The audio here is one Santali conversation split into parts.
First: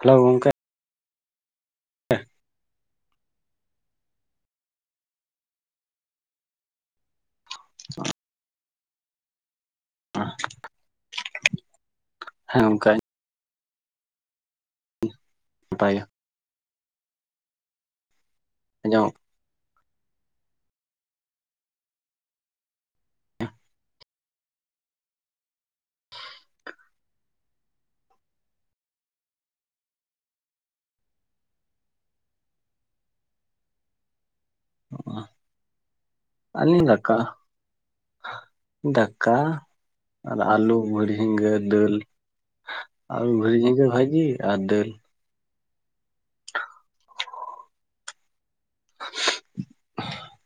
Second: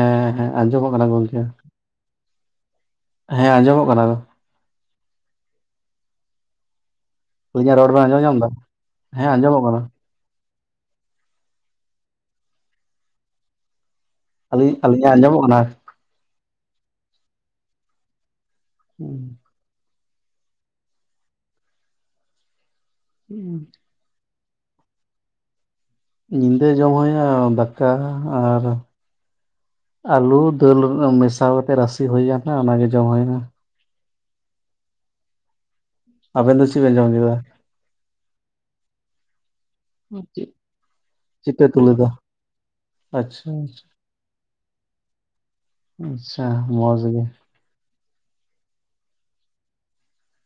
ᱦᱮᱞᱳ ᱜᱚᱝᱠᱮ ᱦᱮᱸ ᱟᱸᱡᱚᱢᱚᱜ ᱠᱟᱱᱟ ᱜᱚᱝᱠᱮ, ᱦᱮᱸ ᱟᱸᱡᱚᱢᱚᱜ ᱠᱟᱱᱟ᱾ ᱤᱧᱟᱜ ᱨᱚᱲ ᱵᱮᱱ ᱟᱸᱡᱚᱢ ᱧᱚᱢ ᱫᱟ? ᱦᱮᱸ ᱟᱸᱡᱚᱢᱚᱜ ᱠᱟᱱᱟ᱾ [unintelligible] ᱦᱮᱸ ᱜᱚᱢᱠᱮ ᱟᱹᱞᱤᱧ ᱟᱹᱞᱤᱧᱟᱜ ᱟᱸᱡᱚᱢᱚᱜ ᱠᱟᱱᱟ? [unintelligible] ᱟᱸᱡᱚᱢᱚᱜ [inaudible] [inaudible] ᱧᱤᱫᱟᱹ ᱡᱚᱢ ᱦᱩᱭᱩᱜᱼᱟ ᱫᱟᱠᱟ ᱟᱨ ᱟᱹᱞᱩ ᱫᱟᱹᱞ ᱢᱮᱥᱟ ᱠᱟᱛᱮ ᱨᱟᱥᱮ ᱦᱩᱭᱟᱱ ᱦᱟᱜ ᱚᱱᱟᱜᱮ ᱡᱚᱢ ᱦᱩᱭᱱᱟ᱾ ᱟᱵᱮᱱ ᱫᱚ ᱪᱮᱫ ᱟᱞᱤᱝ ᱵᱮᱱ ᱡᱚᱢ ᱫᱟᱠᱟ, ᱠᱮᱫᱟ ᱫᱟᱠᱟ ᱟᱨ ᱟᱞᱩ ᱵᱷᱤᱲ ᱡᱷᱤᱸᱜᱟᱹ ᱪᱮᱫ ᱯᱮ ᱩᱛᱩ ᱫᱟᱹᱞ ᱞᱮᱫᱟ ᱟᱪᱪᱷᱟ ᱵᱷᱤᱲ ᱡᱷᱤᱸᱜᱟᱹ ᱵᱷᱟᱹᱡᱤ ᱟᱨ ᱫᱟᱹᱞ, ᱟᱪᱪᱷᱟ ᱢᱚᱡᱽ ᱜᱮ᱾ [unintelligible]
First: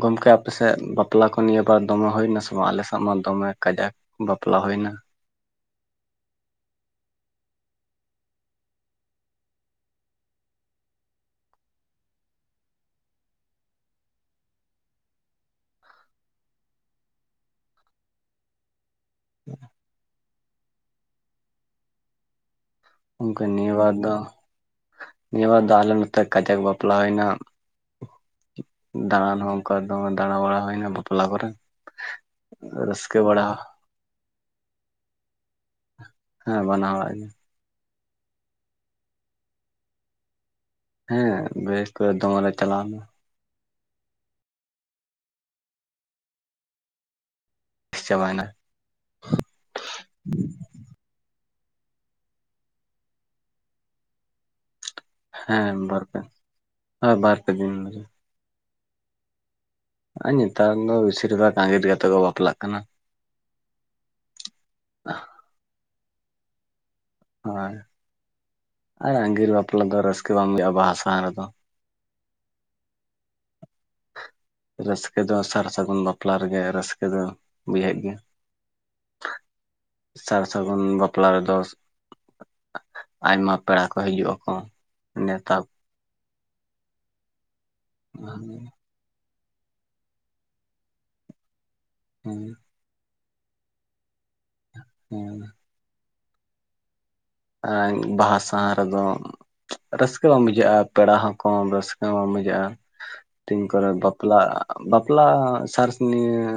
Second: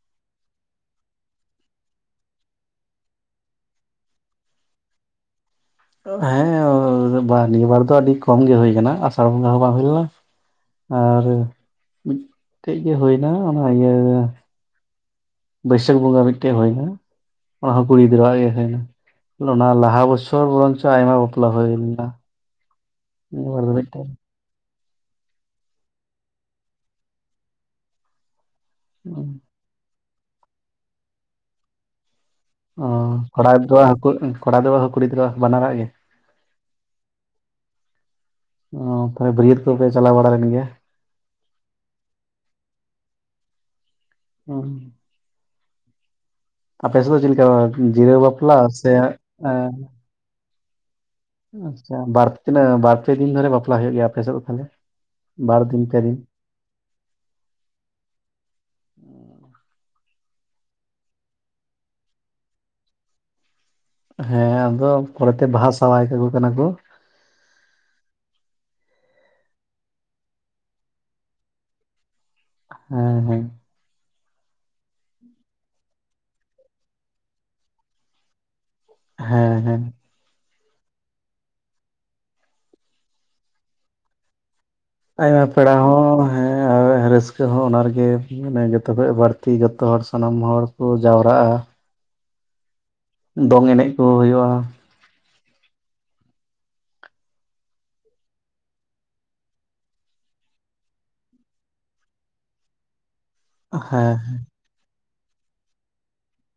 ᱜᱚᱢᱠᱮ ᱟᱯᱮᱥᱮᱫ ᱵᱟᱯᱞᱟ ᱠᱚ ᱱᱤᱭᱟᱹ ᱵᱟᱨ ᱫᱚᱢᱮ ᱦᱩᱭ ᱱᱟ ᱥᱮ ᱵᱟᱝ ᱟᱞᱮᱥᱮᱜ ᱢᱟ ᱫᱚᱢᱮ ᱠᱟᱡᱟᱠ ᱵᱟᱯᱞᱟ ᱦᱩᱭᱱᱟ᱾ ᱦᱮᱸ ᱱᱤᱭᱟᱹ ᱵᱟᱨ ᱫᱚ ᱟᱹᱰᱤ ᱠᱚᱢ ᱜᱮ ᱦᱩᱭ ᱠᱟᱱᱟ ᱟᱥᱟᱲ ᱵᱚᱸᱜᱟ ᱦᱚᱸ ᱵᱟᱝ ᱦᱩᱭ ᱞᱮᱱᱟ, ᱟᱨ ᱢᱤᱫᱴᱮᱢᱽ ᱜᱮ ᱦᱩᱭᱱᱟ ᱚᱱᱟ ᱤᱭᱟᱹ ᱵᱟᱹᱭᱥᱟᱹᱠ ᱵᱚᱸᱜᱟ ᱢᱤᱫᱴᱮᱡ ᱦᱩᱭᱱᱟ ᱚᱱᱟ ᱦᱚᱸ ᱠᱩᱲᱤ ᱜᱤᱫᱽᱨᱟᱹᱣᱟᱜ ᱜᱮ ᱦᱩᱭ ᱱᱟ ᱞᱚᱱᱱᱟ ᱞᱟᱦᱟ ᱵᱚ ᱥᱚᱨ ᱵᱚᱨᱚᱧᱪᱚ ᱟᱭᱢᱟ ᱵᱟᱯᱞᱟ ᱦᱩᱭ ᱞᱮᱱᱟ᱾ ᱜᱚᱢᱠᱮ ᱱᱤᱭᱟᱹ ᱵᱟᱨ ᱱᱤᱵᱟᱨ ᱢᱤᱫᱴᱮᱱ ᱫᱚ, ᱱᱤᱭᱟᱹᱵᱟᱨ ᱫᱚ ᱟᱞᱮ ᱱᱚᱱ ᱛᱮ ᱠᱟᱡᱟᱠ ᱵᱟᱯᱞᱟ ᱦᱩᱭᱱᱟ᱾ ᱫᱟᱬᱟᱱ ᱦᱚᱸ ᱚᱝᱠᱟ ᱫᱚᱢᱮ ᱫᱟᱬᱟ ᱵᱟᱲᱟ ᱦᱩᱭᱱᱟ ᱵᱟᱯᱞᱟ ᱠᱚᱨᱮ᱾ ᱚᱸ ᱨᱟᱹᱥᱠᱟᱹ ᱵᱟᱲᱟ ᱠᱚᱲᱟ ᱜᱤᱫᱽᱨᱟᱹᱣᱟᱜ ᱦᱚᱸ ᱠᱚᱲᱟ ᱜᱤᱫᱽᱨᱟᱹᱣᱟᱜ ᱦᱚᱸ ᱠᱩᱲᱤ ᱜᱤᱫᱽᱨᱟᱹᱣᱟᱜ ᱦᱚᱸ ᱵᱟᱱᱟᱨᱟᱜ ᱜᱮ? ᱦᱮᱸ ᱵᱟᱱᱟ ᱦᱚᱲᱟᱜ ᱜᱮ᱾ ᱚ ᱛᱟᱦᱚᱞᱮ ᱵᱟᱹᱨᱭᱟᱹᱛ ᱠᱚᱯᱮ ᱪᱟᱞᱟᱣ ᱵᱟᱲᱟ ᱞᱮᱱ ᱜᱮᱭᱟ? ᱦᱮᱸ ᱵᱮᱥ ᱠᱚ ᱫᱚᱢᱮ ᱞᱮ ᱪᱟᱞᱟᱣᱱᱟ᱾ [unintelligible] ᱟᱯᱮ ᱥᱮᱫ ᱫᱚ ᱪᱮᱫᱞᱮᱠᱟ ᱡᱤᱨᱟᱹᱣ ᱪᱟᱵᱟᱭᱮᱱᱟ ᱵᱟᱯᱞᱟ ᱥᱮ ᱮᱸ ᱟᱪᱪᱷᱟ ᱵᱟᱨ ᱛᱤᱱᱟᱹᱜ ᱵᱟᱨ ᱯᱮ ᱫᱤᱱ ᱫᱷᱚᱨᱮ ᱵᱟᱯᱞᱟ ᱦᱩᱭᱩᱜ ᱜᱮᱭᱟ ᱟᱯᱮ ᱥᱮᱫ ᱫᱚ ᱛᱟᱦᱟᱞᱮ? ᱦᱮᱸ ᱵᱟᱨᱯᱮ ᱦᱳᱭ ᱵᱟᱨ ᱯᱮ ᱫᱤᱱ ᱫᱷᱚᱨᱮ᱾ ᱟᱨ ᱱᱮᱛᱟᱨ ᱫᱚ ᱵᱤᱥᱤᱨ ᱵᱷᱟᱜᱽ ᱟᱜᱤᱨ ᱠᱟᱛᱮ ᱠᱚ ᱵᱟᱯᱞᱟᱜ ᱠᱟᱱᱟ᱾ ᱦᱮᱸ ᱟᱫᱚ ᱯᱚᱨᱮᱛᱮ ᱵᱟᱦᱟ ᱥᱟᱣᱟᱭ ᱠᱟᱠᱚ ᱠᱟᱱᱟ ᱠᱚ᱾ ᱦᱳᱭ ᱟᱨ ᱟᱸᱜᱤᱨ ᱵᱟᱯᱞᱟ ᱫᱚ ᱨᱟᱹᱥᱠᱟᱹ ᱵᱟᱝ ᱵᱩᱡᱷᱟᱹᱜᱼᱟ ᱵᱟᱦᱟ ᱥᱟᱶᱟ ᱨᱮᱫᱚ᱾ ᱦᱮᱸ ᱦᱮᱸ ᱨᱟᱹᱥᱠᱟᱹ ᱫᱚ ᱥᱟᱨ ᱥᱟᱹᱜᱩᱱ ᱵᱟᱯᱞᱟ ᱨᱮᱜᱮ ᱨᱟᱹᱥᱠᱟᱹ ᱫᱚ ᱵᱩᱡᱷᱟᱹᱜ ᱜᱮᱭᱟ᱾ ᱦᱮᱸ ᱦᱮᱸ ᱥᱟᱨ ᱥᱟᱹᱜᱩᱱ ᱵᱟᱯᱞᱟ ᱨᱮᱫᱚ ᱟᱭᱢᱟ ᱯᱮᱲᱟ ᱠᱚ ᱦᱤᱡᱩᱜ ᱟᱠᱚ, ᱟᱭᱢᱟ ᱱᱮᱣᱛᱟ ᱯᱮᱲᱟ ᱦᱚᱸ ᱦᱮᱸ ᱟᱨ ᱨᱟᱹᱥᱠᱟᱹ ᱦᱚᱸ ᱚᱱᱟ ᱨᱮᱜᱮ ᱢᱟᱱᱮ ᱡᱚᱛᱚ ᱛᱚᱵᱮ ᱵᱟᱹᱲᱛᱤ ᱡᱚᱛᱚ ᱦᱚᱲ ᱥᱟᱱᱟᱢ ᱦᱚᱲ ᱠᱚ ᱡᱟᱣᱨᱟᱜᱼᱟ᱾ ᱦᱩᱸ ᱫᱚᱝ ᱮᱱᱮᱡ ᱠᱚ ᱦᱩᱭᱩᱜᱼᱟ᱾ ᱦᱮᱸ ᱟᱸ ᱵᱟᱦᱟ ᱥᱟᱶᱟ ᱨᱮᱫᱚ ᱨᱟᱹᱥᱠᱟᱹ ᱵᱟᱝ ᱵᱩᱡᱷᱟᱹᱜᱼᱟ ᱯᱮᱲᱟ ᱦᱚᱸᱠᱚ ᱨᱟᱹᱥᱠᱟᱹ ᱵᱟᱝ ᱵᱩᱡᱷᱟᱹᱜᱼᱟ ᱛᱤᱱ ᱠᱚᱨᱮ ᱦᱮᱸ ᱵᱟᱯᱞᱟ ᱵᱟᱯᱞᱟ ᱥᱟᱨᱥᱨᱤᱱᱤᱭᱟ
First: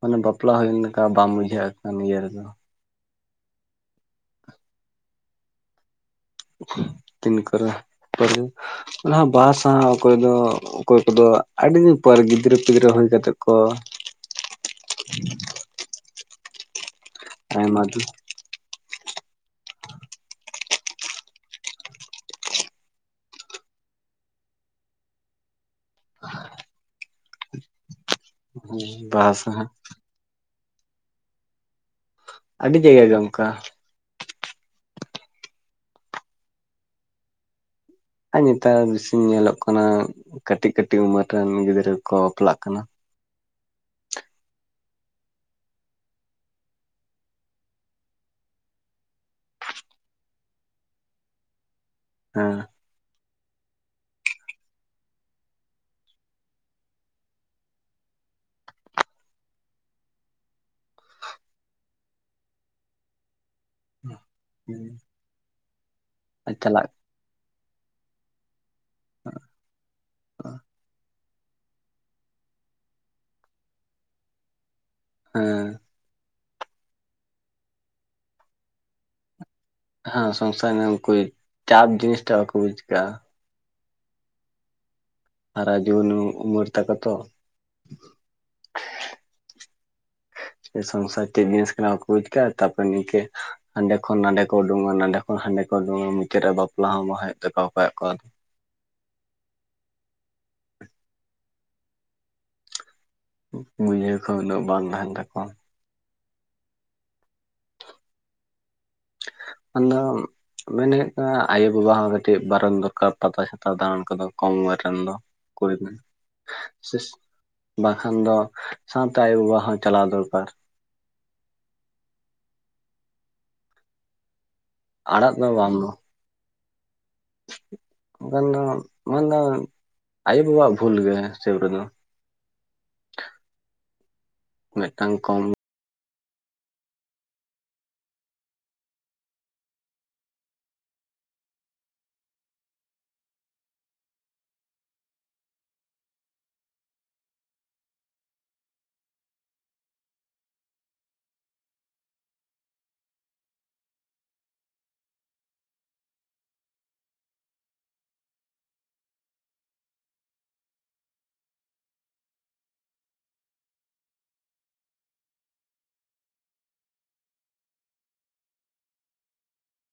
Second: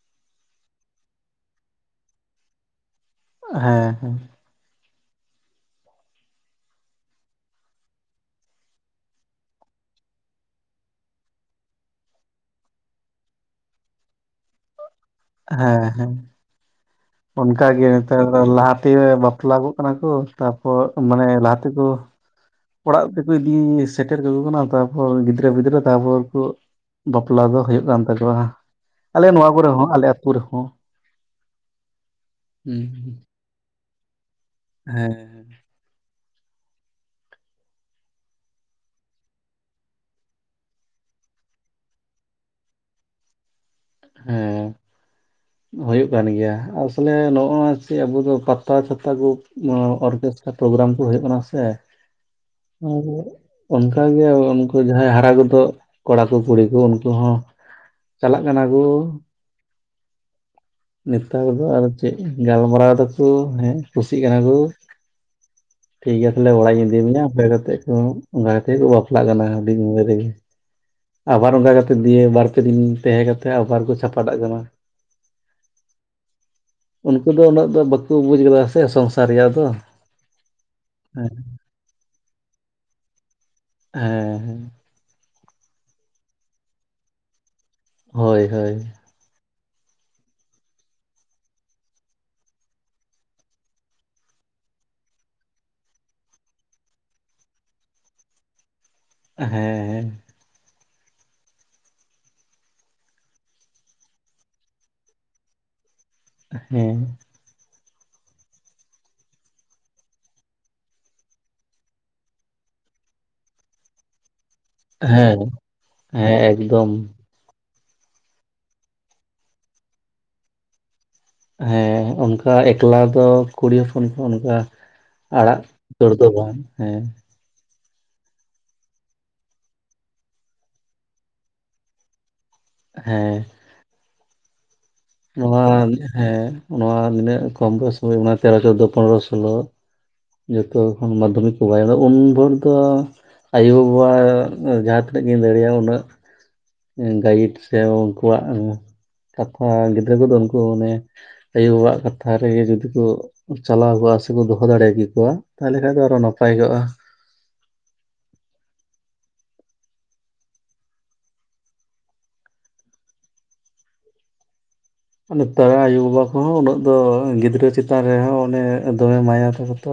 ᱢᱟᱱᱮ ᱵᱟᱯᱞᱟ ᱦᱩᱭᱮᱱ ᱞᱮᱠᱟ ᱵᱟᱢ ᱵᱩᱡᱷᱟᱹᱣᱮᱫ ᱠᱟᱱᱟ ᱤᱭᱟᱹ ᱨᱮᱫᱚ ᱦᱮᱸ ᱦᱮᱸ ᱛᱤᱱ ᱠᱚᱨᱮ ᱯᱟᱨᱩ ᱚᱱᱟ ᱦᱚᱸ ᱵᱟᱦᱟ ᱥᱟᱶᱟ ᱚᱠᱚᱭ ᱫᱚ ᱚᱠᱚᱭ ᱠᱚᱫᱚ ᱟᱹᱰᱤ ᱫᱤᱱ ᱯᱚᱨᱮ ᱜᱤᱫᱽᱨᱟᱹ ᱯᱤᱫᱽᱨᱟᱹ ᱦᱩᱭ ᱠᱟᱛᱮᱫ ᱠᱚ ᱦᱮᱸ ᱦᱮᱸ ᱚᱱᱠ ᱟᱭᱢᱟ ᱜᱮ ᱫᱤᱱ ᱱᱮᱛᱟᱨ ᱞᱟᱦᱟᱛᱮ ᱵᱟᱯᱞᱟ ᱠᱚᱜ ᱠᱟᱱᱟ ᱠᱚ ᱛᱟᱯᱚᱨ ᱢᱟᱱᱮ ᱞᱟᱦᱟ ᱛᱮᱠᱚ ᱚᱲᱟᱜ ᱛᱮᱠᱚ ᱤᱫᱤ ᱥᱮᱴᱮᱨ ᱠᱟᱠᱚ ᱠᱟᱱᱟ ᱛᱟᱯᱚᱨ ᱜᱤᱫᱽᱨᱟᱹ ᱯᱤᱫᱽᱨᱟᱹ ᱛᱟᱯᱚᱨ ᱠᱚ ᱵᱟᱯᱞᱟ ᱫᱚ ᱦᱩᱭᱩᱜ ᱠᱟᱱ ᱛᱟᱠᱚᱣᱟ ᱟᱞᱮ ᱵᱟᱦᱟ ᱱᱚᱣᱟ ᱥᱟᱦᱟ ᱠᱚᱨᱮ ᱦᱚᱸ ᱟᱞᱮ ᱟᱛᱳ ᱠᱩᱨᱮ ᱦᱚᱸ ᱟᱹᱰᱤ ᱡᱟᱭᱜᱟ ᱜᱮ ᱚᱱᱠᱟ ᱦᱮᱸ ᱟᱨ ᱱᱮᱛᱟᱨ ᱵᱮᱥᱤ ᱧᱮᱞᱚᱜ ᱠᱟᱱᱟ ᱠᱟᱹᱴᱤᱡ ᱠᱟᱹᱴᱤᱡ ᱩᱢᱮᱨ ᱨᱮᱱ ᱜᱤᱫᱽᱨᱟᱹ ᱠᱚ ᱵᱟᱯᱞᱟᱜ ᱠᱟᱱᱟ ᱦᱮᱸ ᱦᱩᱭᱩᱜ ᱠᱟᱱ ᱜᱮᱭᱟ ᱟᱥᱚᱞᱮ ᱱᱚᱜᱚᱭ ᱪᱮᱫ ᱟᱵᱩ ᱫᱚ ᱯᱟᱛᱟ ᱪᱷᱟᱛᱟ ᱠᱚ ᱚᱨᱜᱮᱥ ᱯᱨᱳᱜᱨᱟᱢ ᱠᱚ ᱦᱩᱭᱩᱜ ᱠᱟᱱᱟ ᱥᱮ ᱦᱟᱸ [unintelligible] ᱚᱱᱠᱟᱜᱮ ᱩᱱᱠᱩ ᱡᱟᱦᱟᱸᱭ ᱦᱟᱨᱟ ᱜᱚᱫᱚᱜ ᱠᱚᱲᱟ ᱠᱚ ᱠᱩᱲᱤ ᱠᱚ ᱩᱱᱠᱩ ᱦᱚᱸ ᱪᱟᱞᱟᱜ ᱠᱟᱱᱟ ᱠᱚ ᱱᱮᱛᱟᱨ ᱫᱚ ᱟᱨ ᱪᱮᱫ ᱜᱟᱞᱢᱟᱨᱟᱣ ᱫᱟᱠᱚ ᱦᱮᱸ ᱠᱩᱥᱤᱜ ᱠᱟᱱᱟ ᱠᱚ ᱴᱷᱤᱠᱜᱮᱭᱟ ᱛᱟᱦᱚᱞᱮ ᱟᱨ ᱚᱲᱟᱜ ᱤᱧ ᱪᱟᱞᱟᱜ ᱤᱫᱤ ᱢᱮᱭᱟ ᱦᱮ ᱠᱟᱛᱮᱫ ᱠᱚ ᱚᱱᱟ ᱠᱷᱟᱛᱤᱨ ᱠᱚ ᱵᱟᱯᱞᱟᱜ ᱠᱟᱱᱟ ᱦᱩᱰᱤᱧ ᱩᱢᱮᱨ ᱨᱮᱜᱮ ᱟᱵᱟᱨ ᱚᱱᱠᱟ ᱠᱟᱛᱮᱜ ᱫᱤᱭᱮ ᱵᱟᱨᱯᱮ ᱫᱤᱱ ᱛᱟᱦᱮᱸ ᱠᱟᱛᱮᱫ ᱟᱵᱟᱨ ᱠᱚ ᱪᱷᱟᱯᱟᱰᱟᱜ ᱠᱟᱱᱟ ᱟᱸ ᱩᱱᱠᱩ ᱫᱚ ᱩᱱᱟᱹᱜ ᱫᱚ ᱵᱟᱠᱚ ᱵᱩᱡ ᱠᱟᱫᱟ ᱥᱮ ᱥᱚᱝᱥᱟᱨ ᱨᱮᱭᱟᱜ ᱫᱚ ᱦᱮᱸ ᱥᱚᱝᱥᱟᱨ ᱠᱚ ᱦᱮᱸ ᱪᱟᱯ ᱡᱤᱱᱤᱥ ᱴᱟᱜ ᱵᱟᱠᱚ ᱵᱩᱡᱟᱠᱟᱫᱟ ᱦᱮᱸ ᱦᱮᱸ ᱥᱟᱨᱟ ᱡᱩᱣᱟᱹᱱ ᱩᱢᱮᱨ ᱛᱟᱠᱚᱛᱚ ᱦᱳᱭ ᱦᱳᱭ ᱥᱮ ᱥᱚᱝᱥᱟᱨ ᱪᱮᱫ ᱡᱤᱱᱤᱥ ᱠᱟᱱᱟ ᱵᱟᱠᱚ ᱵᱩᱡᱽ ᱠᱟᱜᱼᱟ ᱛᱟᱨᱯᱚᱨ ᱱᱤᱝᱠᱟᱹ ᱦᱟᱸᱰᱮ ᱠᱷᱚᱱ ᱱᱟᱰᱮ ᱠᱚ ᱩᱰᱩᱝᱼᱟ ᱱᱟᱰᱮ ᱠᱷᱚᱱ ᱦᱟᱸᱰᱮ ᱠᱚ ᱩᱰᱩᱝᱼᱟ ᱢᱩᱪᱟᱹᱫ ᱨᱮ ᱵᱟᱯᱞᱟ ᱦᱚᱸ ᱵᱟᱝ ᱦᱩᱭᱩᱜ ᱛᱟᱠᱚᱣᱟ ᱚᱠᱚᱭᱟᱜ ᱠᱚ ᱦᱮᱸ ᱦᱮᱸ ᱵᱩᱡᱷᱟᱹᱣ ᱠᱚᱦᱚ ᱩᱱᱟᱹᱜ ᱵᱟᱝ ᱛᱟᱦᱮᱱ ᱛᱟᱠᱚᱣᱟ ᱦᱮᱸ ᱟᱫᱚ ᱢᱮᱱ ᱦᱩᱭᱩᱜ ᱠᱟᱱᱟ ᱟᱭᱳᱼᱵᱟᱵᱟ ᱦᱚᱸ ᱠᱟᱹᱴᱤᱡ ᱵᱟᱨᱚᱱ ᱫᱚᱨᱠᱟᱨ ᱯᱟᱛᱟ ᱪᱷᱟᱛᱟ ᱫᱟᱸᱬᱟᱱ ᱠᱚᱫᱚ ᱠᱚᱢ ᱩᱢᱟᱹᱨ ᱵᱟᱝᱠᱷᱟᱱ ᱫᱚ ᱦᱮᱸ ᱠᱚᱭ ᱢᱮ ᱦᱮᱸ ᱮᱠᱫᱚᱢ ᱵᱟᱠᱷᱟᱱ ᱫᱚ ᱥᱟᱣᱛᱮ ᱟᱭᱳ ᱵᱟᱵᱟ ᱦᱚᱸ ᱪᱟᱞᱟᱣ ᱫᱚᱨᱠᱟᱨ ᱦᱮᱸ ᱚᱱᱠᱟ ᱮᱠᱞᱟ ᱫᱚ ᱠᱩᱲᱤ ᱦᱚᱯᱚᱱ ᱠᱚ ᱚᱱᱠᱟ ᱟᱲᱟᱜ ᱫᱟᱹᱲ ᱫᱚ ᱵᱟᱝ ᱦᱮᱸ ᱵᱟᱠᱷᱟᱱ ᱫᱚ ᱚᱱᱟ ᱫᱚ ᱟᱭᱳ ᱵᱟᱵᱟ ᱟᱜ ᱵᱷᱩᱞ ᱜᱮ ᱦᱤᱥᱟᱹᱵᱽ ᱨᱮ ᱫᱚ ᱦᱮᱸ ᱢᱤᱫᱴᱟᱝ ᱠᱚᱢ ᱱᱚᱣᱟ ᱦᱮᱸ ᱱᱚᱣᱟ ᱱᱤᱱᱟᱹᱜ ᱠᱚᱢ ᱵᱚᱭᱮᱥ ᱨᱮ ᱛᱮᱨᱚ ᱪᱳᱫᱫᱳ ᱯᱚᱱᱮᱨᱚ ᱥᱳᱞᱳ ᱡᱚᱛᱚ ᱠᱷᱚᱱ ᱢᱟᱫᱽᱫᱷᱚᱢᱤᱠ ᱠᱚ ᱵᱟᱭ ᱮᱢᱮᱜ ᱩᱱ ᱵᱷᱳᱨ ᱫᱚ ᱟᱭᱳ ᱵᱟᱵᱟ ᱡᱟᱦᱟᱸ ᱛᱤᱱᱟᱹᱜ ᱜᱤ ᱫᱟᱲᱮᱭᱟᱜᱼᱟ ᱩᱱᱟᱹᱜ ᱜᱟᱭᱤᱰ ᱥᱮ ᱩᱱᱠᱩᱣᱟᱜ ᱠᱟᱛᱷᱟ ᱜᱤᱫᱽᱨᱟᱹ ᱠᱚᱫᱚ ᱩᱱᱠᱩ ᱚᱱᱮ ᱟᱭᱳ ᱵᱟᱵᱟ ᱟᱜ ᱠᱟᱛᱷᱟ ᱨᱮᱜᱮ ᱡᱩᱫᱤ ᱠᱚ ᱪᱟᱞᱟᱣ ᱠᱚᱜᱼᱟ ᱥᱮᱠᱚ ᱫᱚᱦᱚ ᱫᱟᱲᱮ ᱠᱮᱠᱚᱣᱟ ᱛᱟᱦᱚᱞᱮ ᱠᱷᱟᱡ ᱫᱚ ᱟᱨᱚ ᱱᱟᱯᱟᱭ ᱠᱚᱜᱼᱟ ᱱᱮᱛᱟᱨ ᱟᱭᱩ ᱵᱟᱵᱟ ᱠᱚᱦᱚᱸ ᱩᱱᱟᱹᱜ ᱫᱚ ᱜᱤᱫᱽᱨᱟᱹ ᱪᱮᱛᱟᱱ ᱨᱮᱦᱚᱸ ᱚᱱᱮ ᱫᱚᱢᱮ ᱢᱟᱭᱟ ᱛᱟᱠᱩ ᱛᱚ